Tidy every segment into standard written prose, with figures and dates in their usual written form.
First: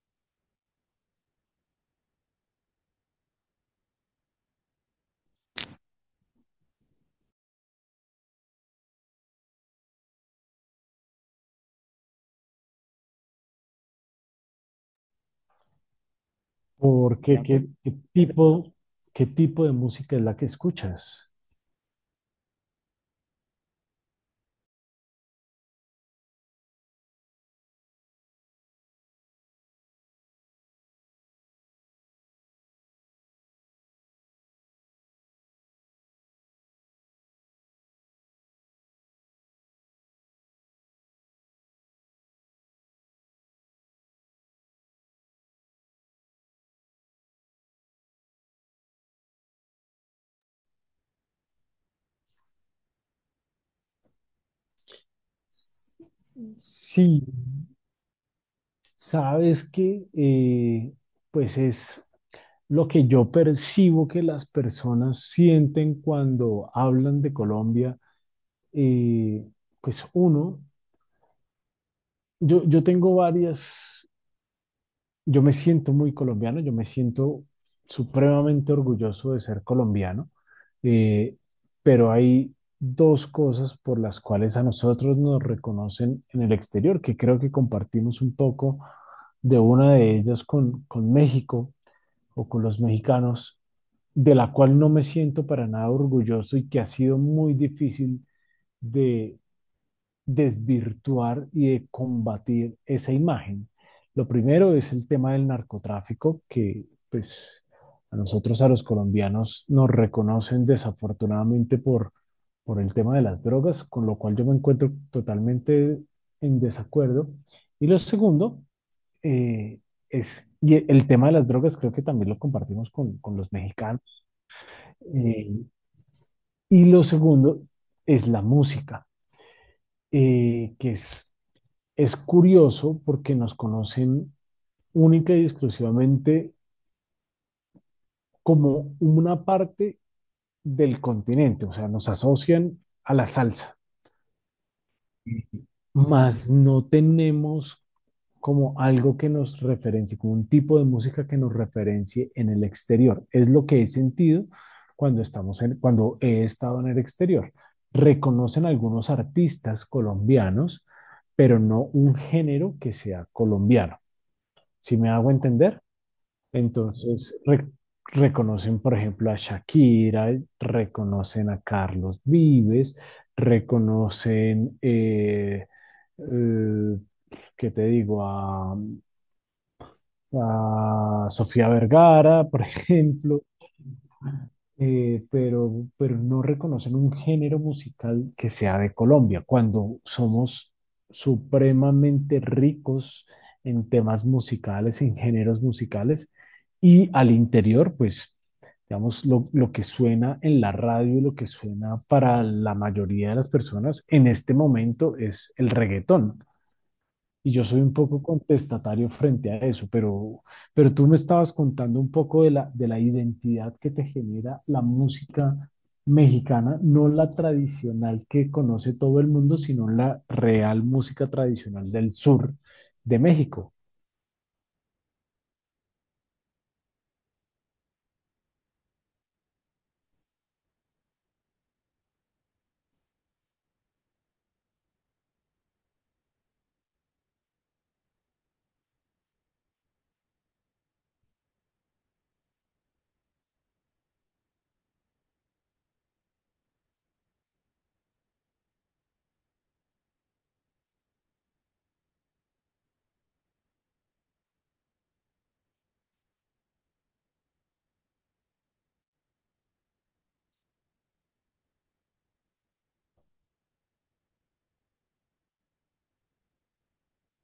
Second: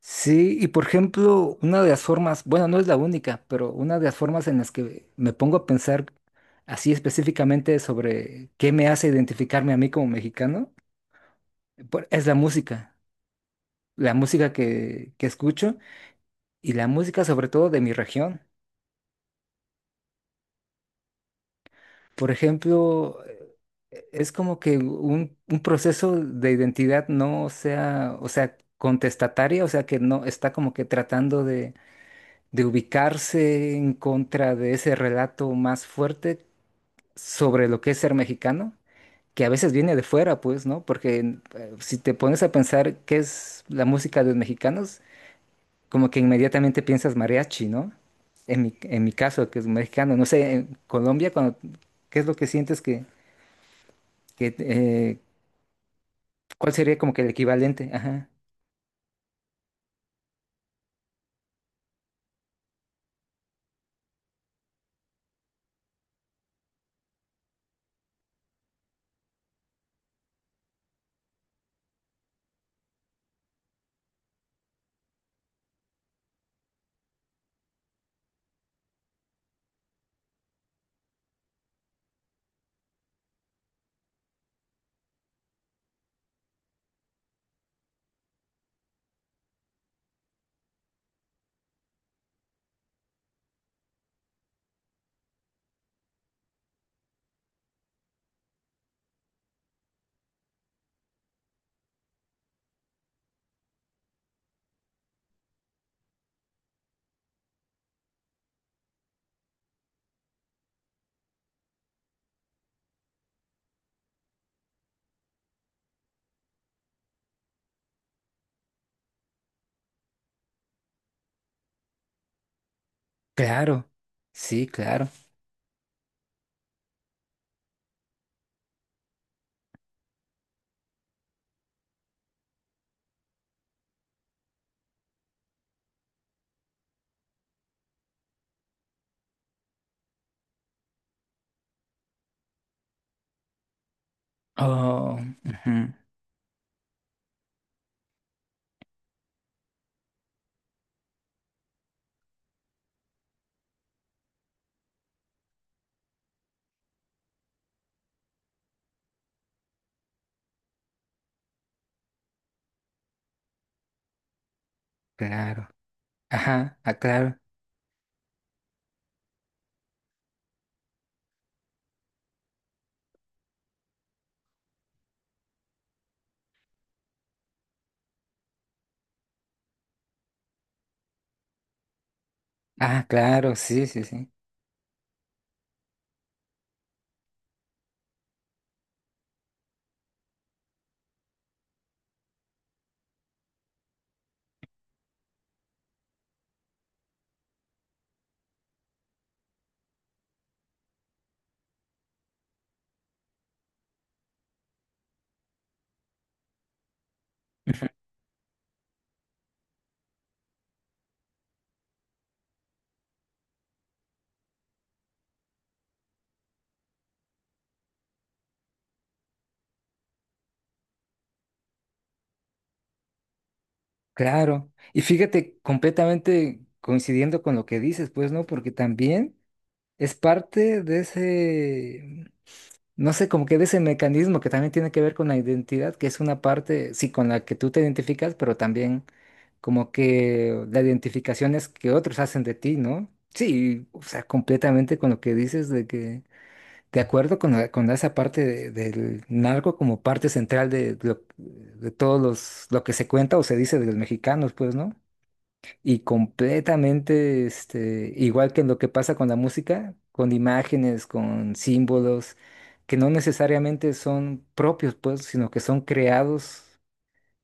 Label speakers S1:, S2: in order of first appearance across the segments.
S1: Sí, y por ejemplo, una de las formas, bueno, no es la única, pero una de las formas en las que me pongo a pensar así específicamente sobre qué me hace identificarme a mí como mexicano, es la música que escucho y la música
S2: Porque
S1: sobre
S2: ¿qué,
S1: todo de mi región.
S2: qué tipo de música es la que escuchas?
S1: Por ejemplo, es como que un proceso de identidad no sea, o sea, contestataria, o sea, que no está como que tratando de ubicarse en contra de ese relato más fuerte sobre lo que es ser mexicano, que a veces viene de fuera, pues, ¿no? Porque si te pones a pensar qué es la música de los mexicanos, como que inmediatamente piensas mariachi, ¿no? En mi caso, que es mexicano, no sé, en Colombia, cuando, ¿qué es lo que sientes que, que cuál sería como que
S2: Sí,
S1: el equivalente? Ajá.
S2: sabes que pues es lo que yo percibo que las personas sienten cuando hablan de Colombia. eh, pues uno, yo tengo varias, yo me siento muy colombiano, yo me siento supremamente orgulloso de ser colombiano. Eh, pero hay dos cosas por las cuales a nosotros nos reconocen en el exterior, que creo que compartimos un poco de una de ellas con México o con los mexicanos, de la cual no me siento para nada orgulloso y que ha sido muy difícil de desvirtuar y de combatir esa imagen. Lo primero es el tema del narcotráfico, que pues a nosotros, a los colombianos, nos reconocen desafortunadamente por el tema de las drogas, con lo cual yo me encuentro totalmente en desacuerdo. Y lo segundo eh, y el tema de las drogas creo que también lo compartimos con los
S1: Claro,
S2: mexicanos.
S1: sí, claro.
S2: Eh, y lo segundo es la música, que es curioso porque nos conocen única y exclusivamente como una parte del continente, o sea, nos asocian a la salsa,
S1: Oh, ujú,
S2: mas no tenemos como algo que nos referencie, como un tipo de música que nos referencie en el exterior. Es lo que he sentido cuando he estado en el exterior. Reconocen algunos artistas colombianos, pero no un género que sea colombiano. ¿Sí me hago
S1: claro.
S2: entender?
S1: Ajá, ah, claro.
S2: Entonces, reconocen, por ejemplo, a Shakira, reconocen a Carlos Vives, reconocen, eh, eh, ¿qué te digo? A Sofía Vergara, por
S1: Ah,
S2: ejemplo.
S1: claro, sí, sí, sí.
S2: Pero no reconocen un género musical que sea de Colombia, cuando somos supremamente ricos en temas musicales, en géneros musicales, y al interior, pues, digamos, lo que suena en la radio, y lo que suena para la mayoría de las personas en este momento es el reggaetón. Y yo soy
S1: Ujú.
S2: un poco contestatario frente a eso, pero tú me estabas contando un poco de la identidad que te genera la música mexicana, no la tradicional que conoce todo el mundo, sino la real música tradicional del sur de México.
S1: Claro, y fíjate, completamente coincidiendo con lo que dices, pues, ¿no? Porque también es parte de ese, no sé, como que de ese mecanismo que también tiene que ver con la identidad, que es una parte, sí, con la que tú te identificas, pero también como que la identificación es que otros hacen de ti, ¿no? Sí, o sea, completamente con lo que dices de que de acuerdo con, con esa parte del narco como parte central de, de todos los, lo que se cuenta o se dice de los mexicanos, pues, ¿no? Y completamente, este, igual que en lo que pasa con la música, con imágenes, con símbolos, que no necesariamente son propios, pues, sino que son creados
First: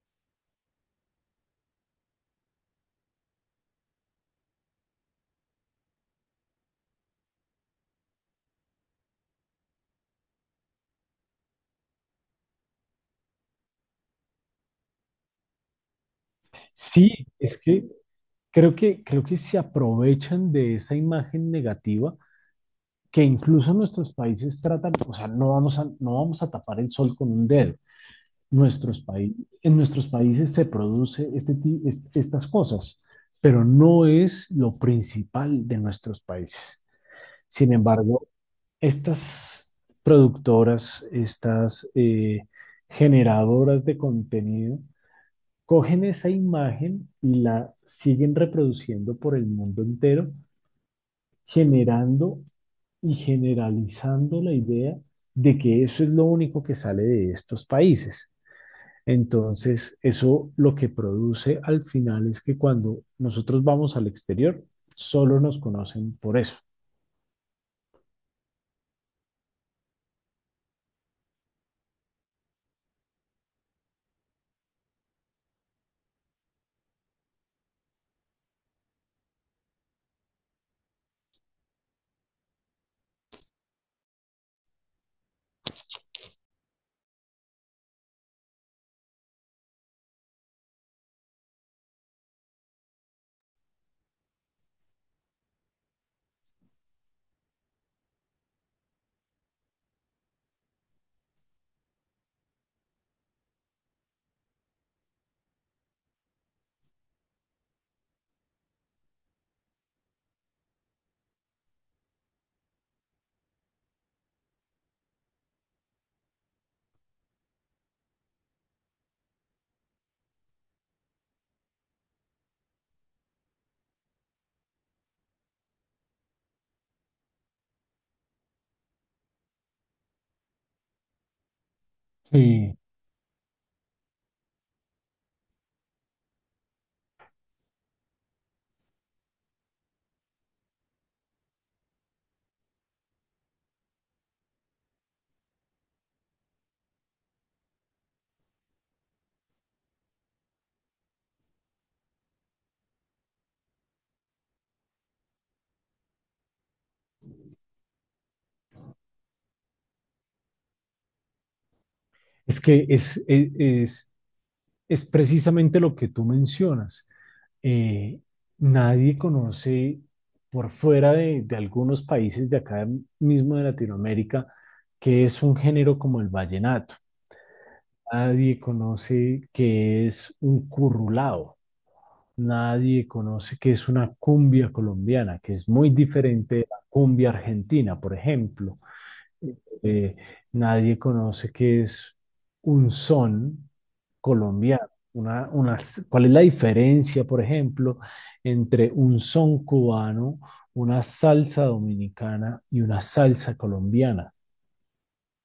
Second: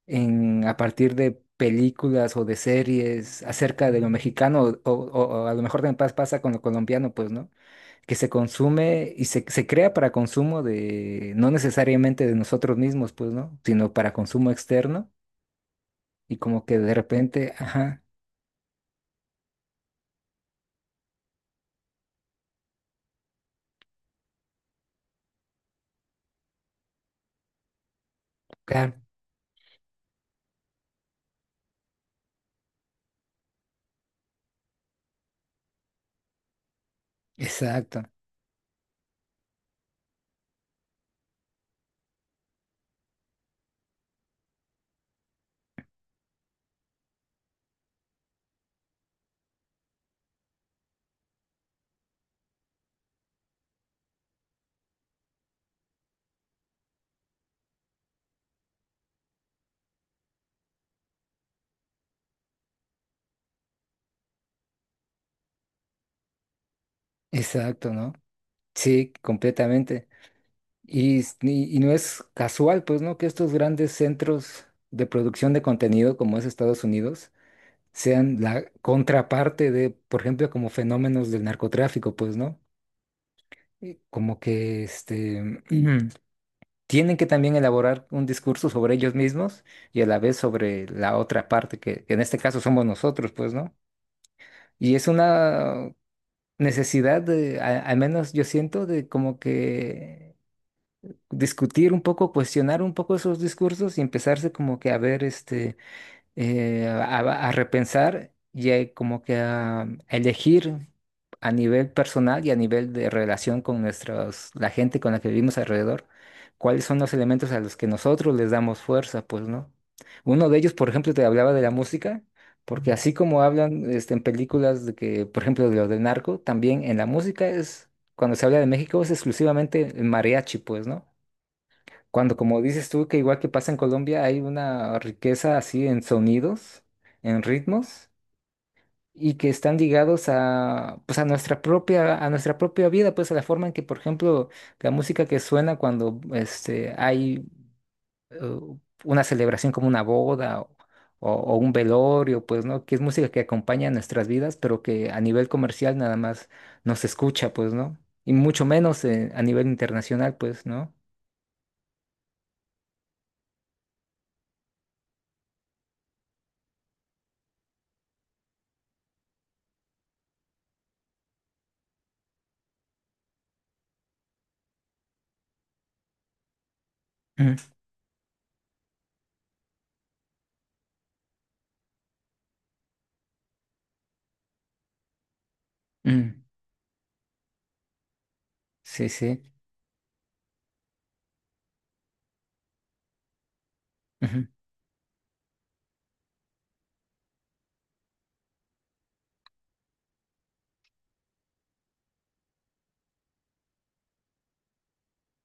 S1: en, a partir de películas o de series acerca de lo mexicano, o, o a lo mejor también pasa con lo colombiano, pues, ¿no? Que se consume y se crea para consumo de, no necesariamente de nosotros mismos, pues, ¿no? Sino para consumo externo y como que de
S2: Sí,
S1: repente,
S2: es que
S1: ajá,
S2: creo que se aprovechan de esa imagen negativa que incluso nuestros países tratan, o sea, no vamos a tapar el sol con un dedo.
S1: claro,
S2: Nuestros paí- en nuestros países se produce estas cosas, pero no es lo principal de nuestros países. Sin
S1: exacto,
S2: embargo, estas productoras, estas generadoras de contenido, cogen esa imagen y la siguen reproduciendo por el mundo entero, generando y generalizando la idea de que eso es lo único que sale de estos países. Entonces, eso lo que produce al final es que cuando nosotros vamos al exterior, solo nos conocen por eso.
S1: exacto, ¿no? Sí, completamente. Y, y no es casual, pues, ¿no? Que estos grandes centros de producción de contenido como es Estados Unidos sean la contraparte de, por ejemplo, como fenómenos del narcotráfico, pues, ¿no? Y como que, este, tienen que también elaborar un discurso sobre ellos mismos y a la vez sobre la otra parte, que en este caso somos nosotros, pues, ¿no? Y es una necesidad de, al menos yo siento, de como que discutir un poco, cuestionar un poco esos discursos y empezarse como que a ver, este eh, a, a repensar y como que a, elegir a nivel personal y a nivel de relación con nuestros, la gente con la que vivimos alrededor, cuáles son los elementos a los que nosotros les damos fuerza, pues, ¿no? Uno de ellos, por ejemplo, te hablaba de la música, porque así como hablan este, en películas de que, por ejemplo, de lo del narco, también en la música es, cuando se habla de México es exclusivamente el mariachi, pues, ¿no? Cuando, como
S2: Sí.
S1: dices tú, que igual que pasa en Colombia, hay una riqueza así en sonidos, en ritmos, y que están ligados a, pues a nuestra propia vida, pues a la forma en que, por ejemplo, la música que suena cuando este, hay eh, una celebración como una boda o, o un velorio, pues, ¿no? Que es música que acompaña nuestras vidas, pero que a nivel comercial nada más nos escucha, pues, ¿no? Y mucho menos a nivel internacional, pues, ¿no?
S2: Es que es precisamente lo que tú mencionas. Eh, nadie conoce por fuera de algunos países de acá mismo de Latinoamérica que es un género como el vallenato.
S1: Mm,
S2: Nadie conoce que es un currulao. Nadie conoce qué es una cumbia colombiana, que es muy
S1: mm,
S2: diferente de la cumbia argentina, por ejemplo.
S1: sí, sí.
S2: Eh, nadie conoce qué es un son
S1: Ujú,
S2: colombiano. Una, una- ¿Cuál es la diferencia, por ejemplo, entre un son cubano, una salsa dominicana y una salsa colombiana?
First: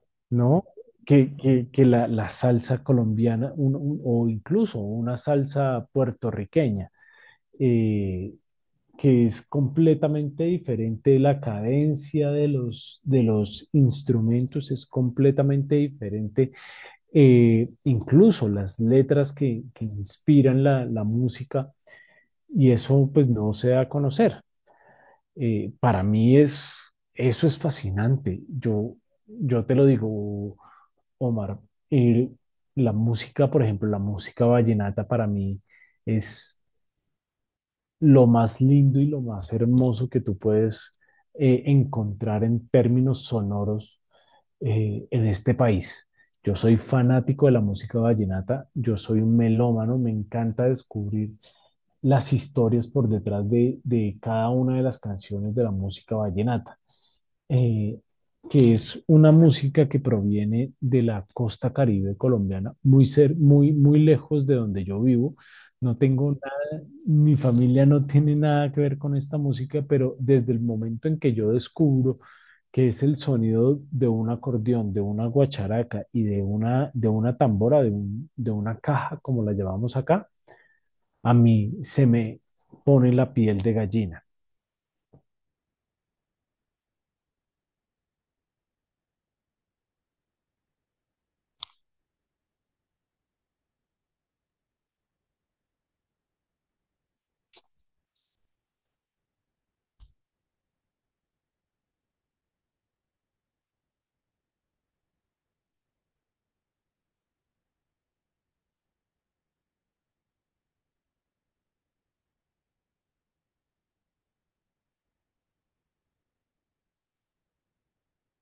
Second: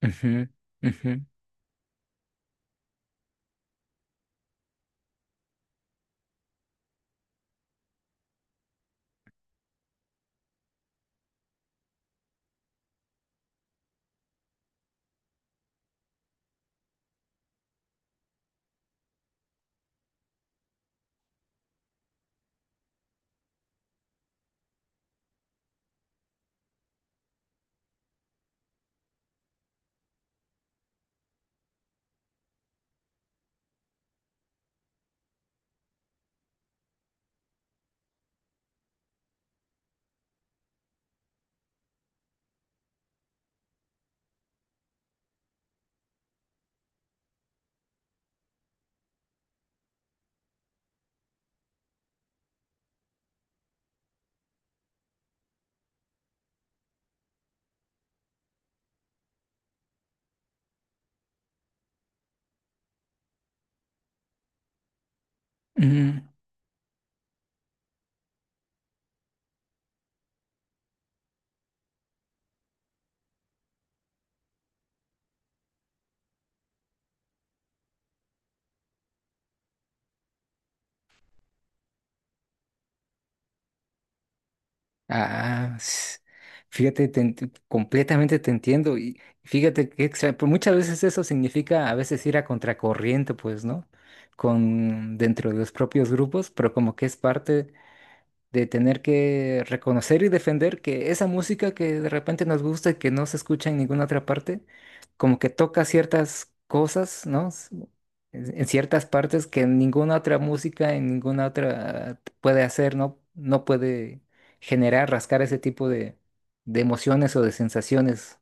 S1: ujú,
S2: ¿No?
S1: ujú,
S2: La salsa colombiana o incluso una salsa puertorriqueña. eh, que es completamente diferente, la cadencia de los instrumentos es completamente diferente, incluso las letras que inspiran música y eso pues no se da a conocer. Para mí es, eso es fascinante, yo te lo digo, Omar, eh, la música, por ejemplo, la música vallenata para mí es lo más lindo y lo más hermoso que tú puedes encontrar en términos sonoros en este país. Yo soy fanático de la música vallenata, yo soy un melómano, me encanta descubrir las historias por detrás de cada una de las canciones de la música vallenata, eh, que es una música que proviene de la costa caribe colombiana, muy lejos de donde yo vivo. No
S1: ujú.
S2: tengo mi familia no tiene nada que ver con esta música, pero desde el momento en que yo descubro que es el sonido de un acordeón, de una guacharaca y de una tambora, de una caja, como la llamamos acá, a mí se me pone la piel de gallina.
S1: Ah, fíjate, completamente te entiendo. Y fíjate que pues muchas veces eso significa a veces ir a contracorriente, pues, ¿no? Con dentro de los propios grupos, pero como que es parte de tener que reconocer y defender que esa música que de repente nos gusta y que no se escucha en ninguna otra parte, como que toca ciertas cosas, ¿no? En ciertas partes que ninguna otra música, en ninguna otra puede hacer, ¿no? No puede generar, rascar ese tipo de emociones o de sensaciones,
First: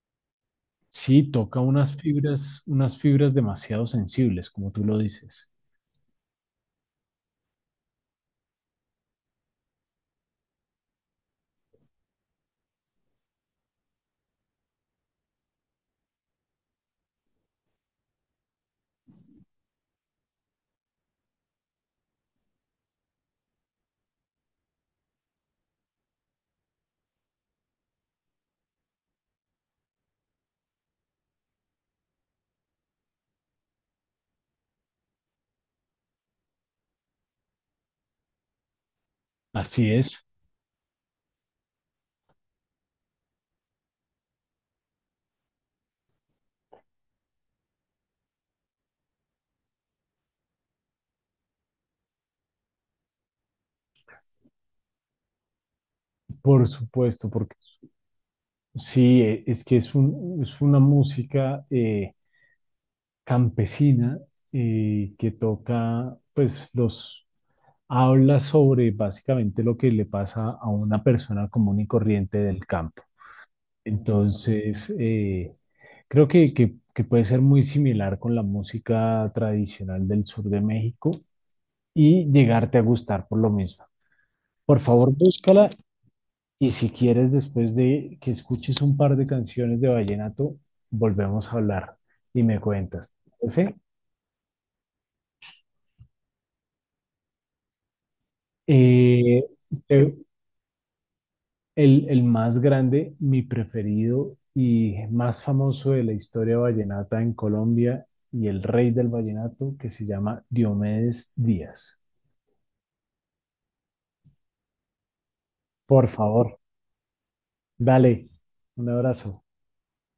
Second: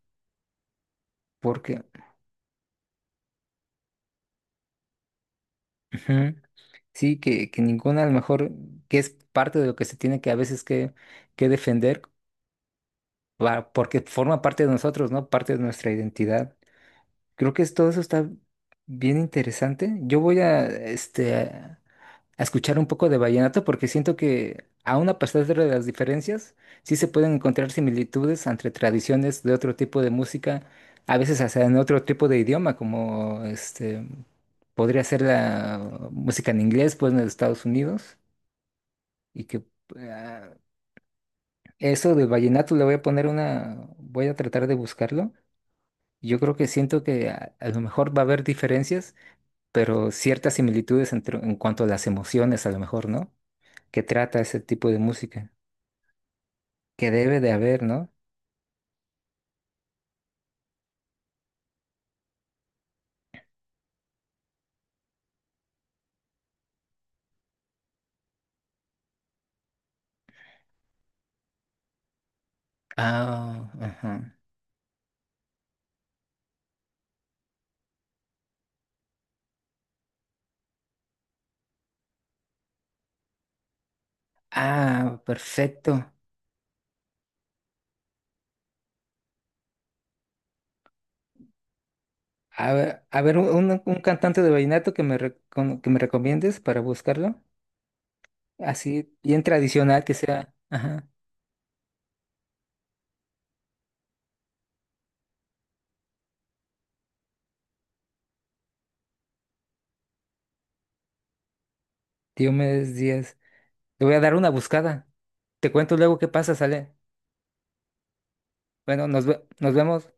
S2: Sí, toca
S1: porque
S2: unas fibras demasiado sensibles, como tú lo dices.
S1: ujú, sí, que ninguna a lo mejor, que es parte de lo que se tiene que a veces que defender porque forma parte de nosotros, ¿no? Parte de nuestra identidad. Creo que todo eso está bien interesante. Yo voy a, este, a escuchar un poco de vallenato porque siento que aún a pesar de las diferencias, sí se pueden encontrar similitudes entre tradiciones de otro tipo de música, a veces hasta en otro tipo de idioma, como este, podría ser la música en inglés, pues en los Estados Unidos, y que
S2: Así es,
S1: ah, eso del vallenato le voy a poner una, voy a tratar de buscarlo. Yo creo que siento que a lo mejor va a haber diferencias, pero ciertas similitudes en cuanto a las emociones, a lo mejor, ¿no? Que trata ese tipo de música.
S2: por
S1: Que
S2: supuesto,
S1: debe de
S2: porque
S1: haber, ¿no?
S2: sí, es que es una música campesina, que toca, pues los habla sobre básicamente lo que le pasa a una persona común y corriente del campo.
S1: Ah, ajá.
S2: Entonces, que puede ser muy similar con la música tradicional del sur de México y llegarte a gustar por lo mismo. Por favor,
S1: Ah,
S2: búscala
S1: perfecto.
S2: y si quieres, después de que escuches un par de canciones de vallenato, volvemos a hablar y me cuentas.
S1: A ver, un,
S2: ¿Sí?
S1: un- cantante de vallenato que me, que me recomiendes para buscarlo. Así, bien
S2: Eh,
S1: tradicional que
S2: te-
S1: sea. Ajá.
S2: El más grande, mi preferido y más famoso de la historia vallenata en Colombia y el rey del vallenato que se llama Diomedes Díaz.
S1: Diomedes Díaz. Le voy a dar una buscada. Te cuento
S2: Por
S1: luego qué pasa,
S2: favor,
S1: sale.
S2: dale, un
S1: Bueno,
S2: abrazo.
S1: nos vemos.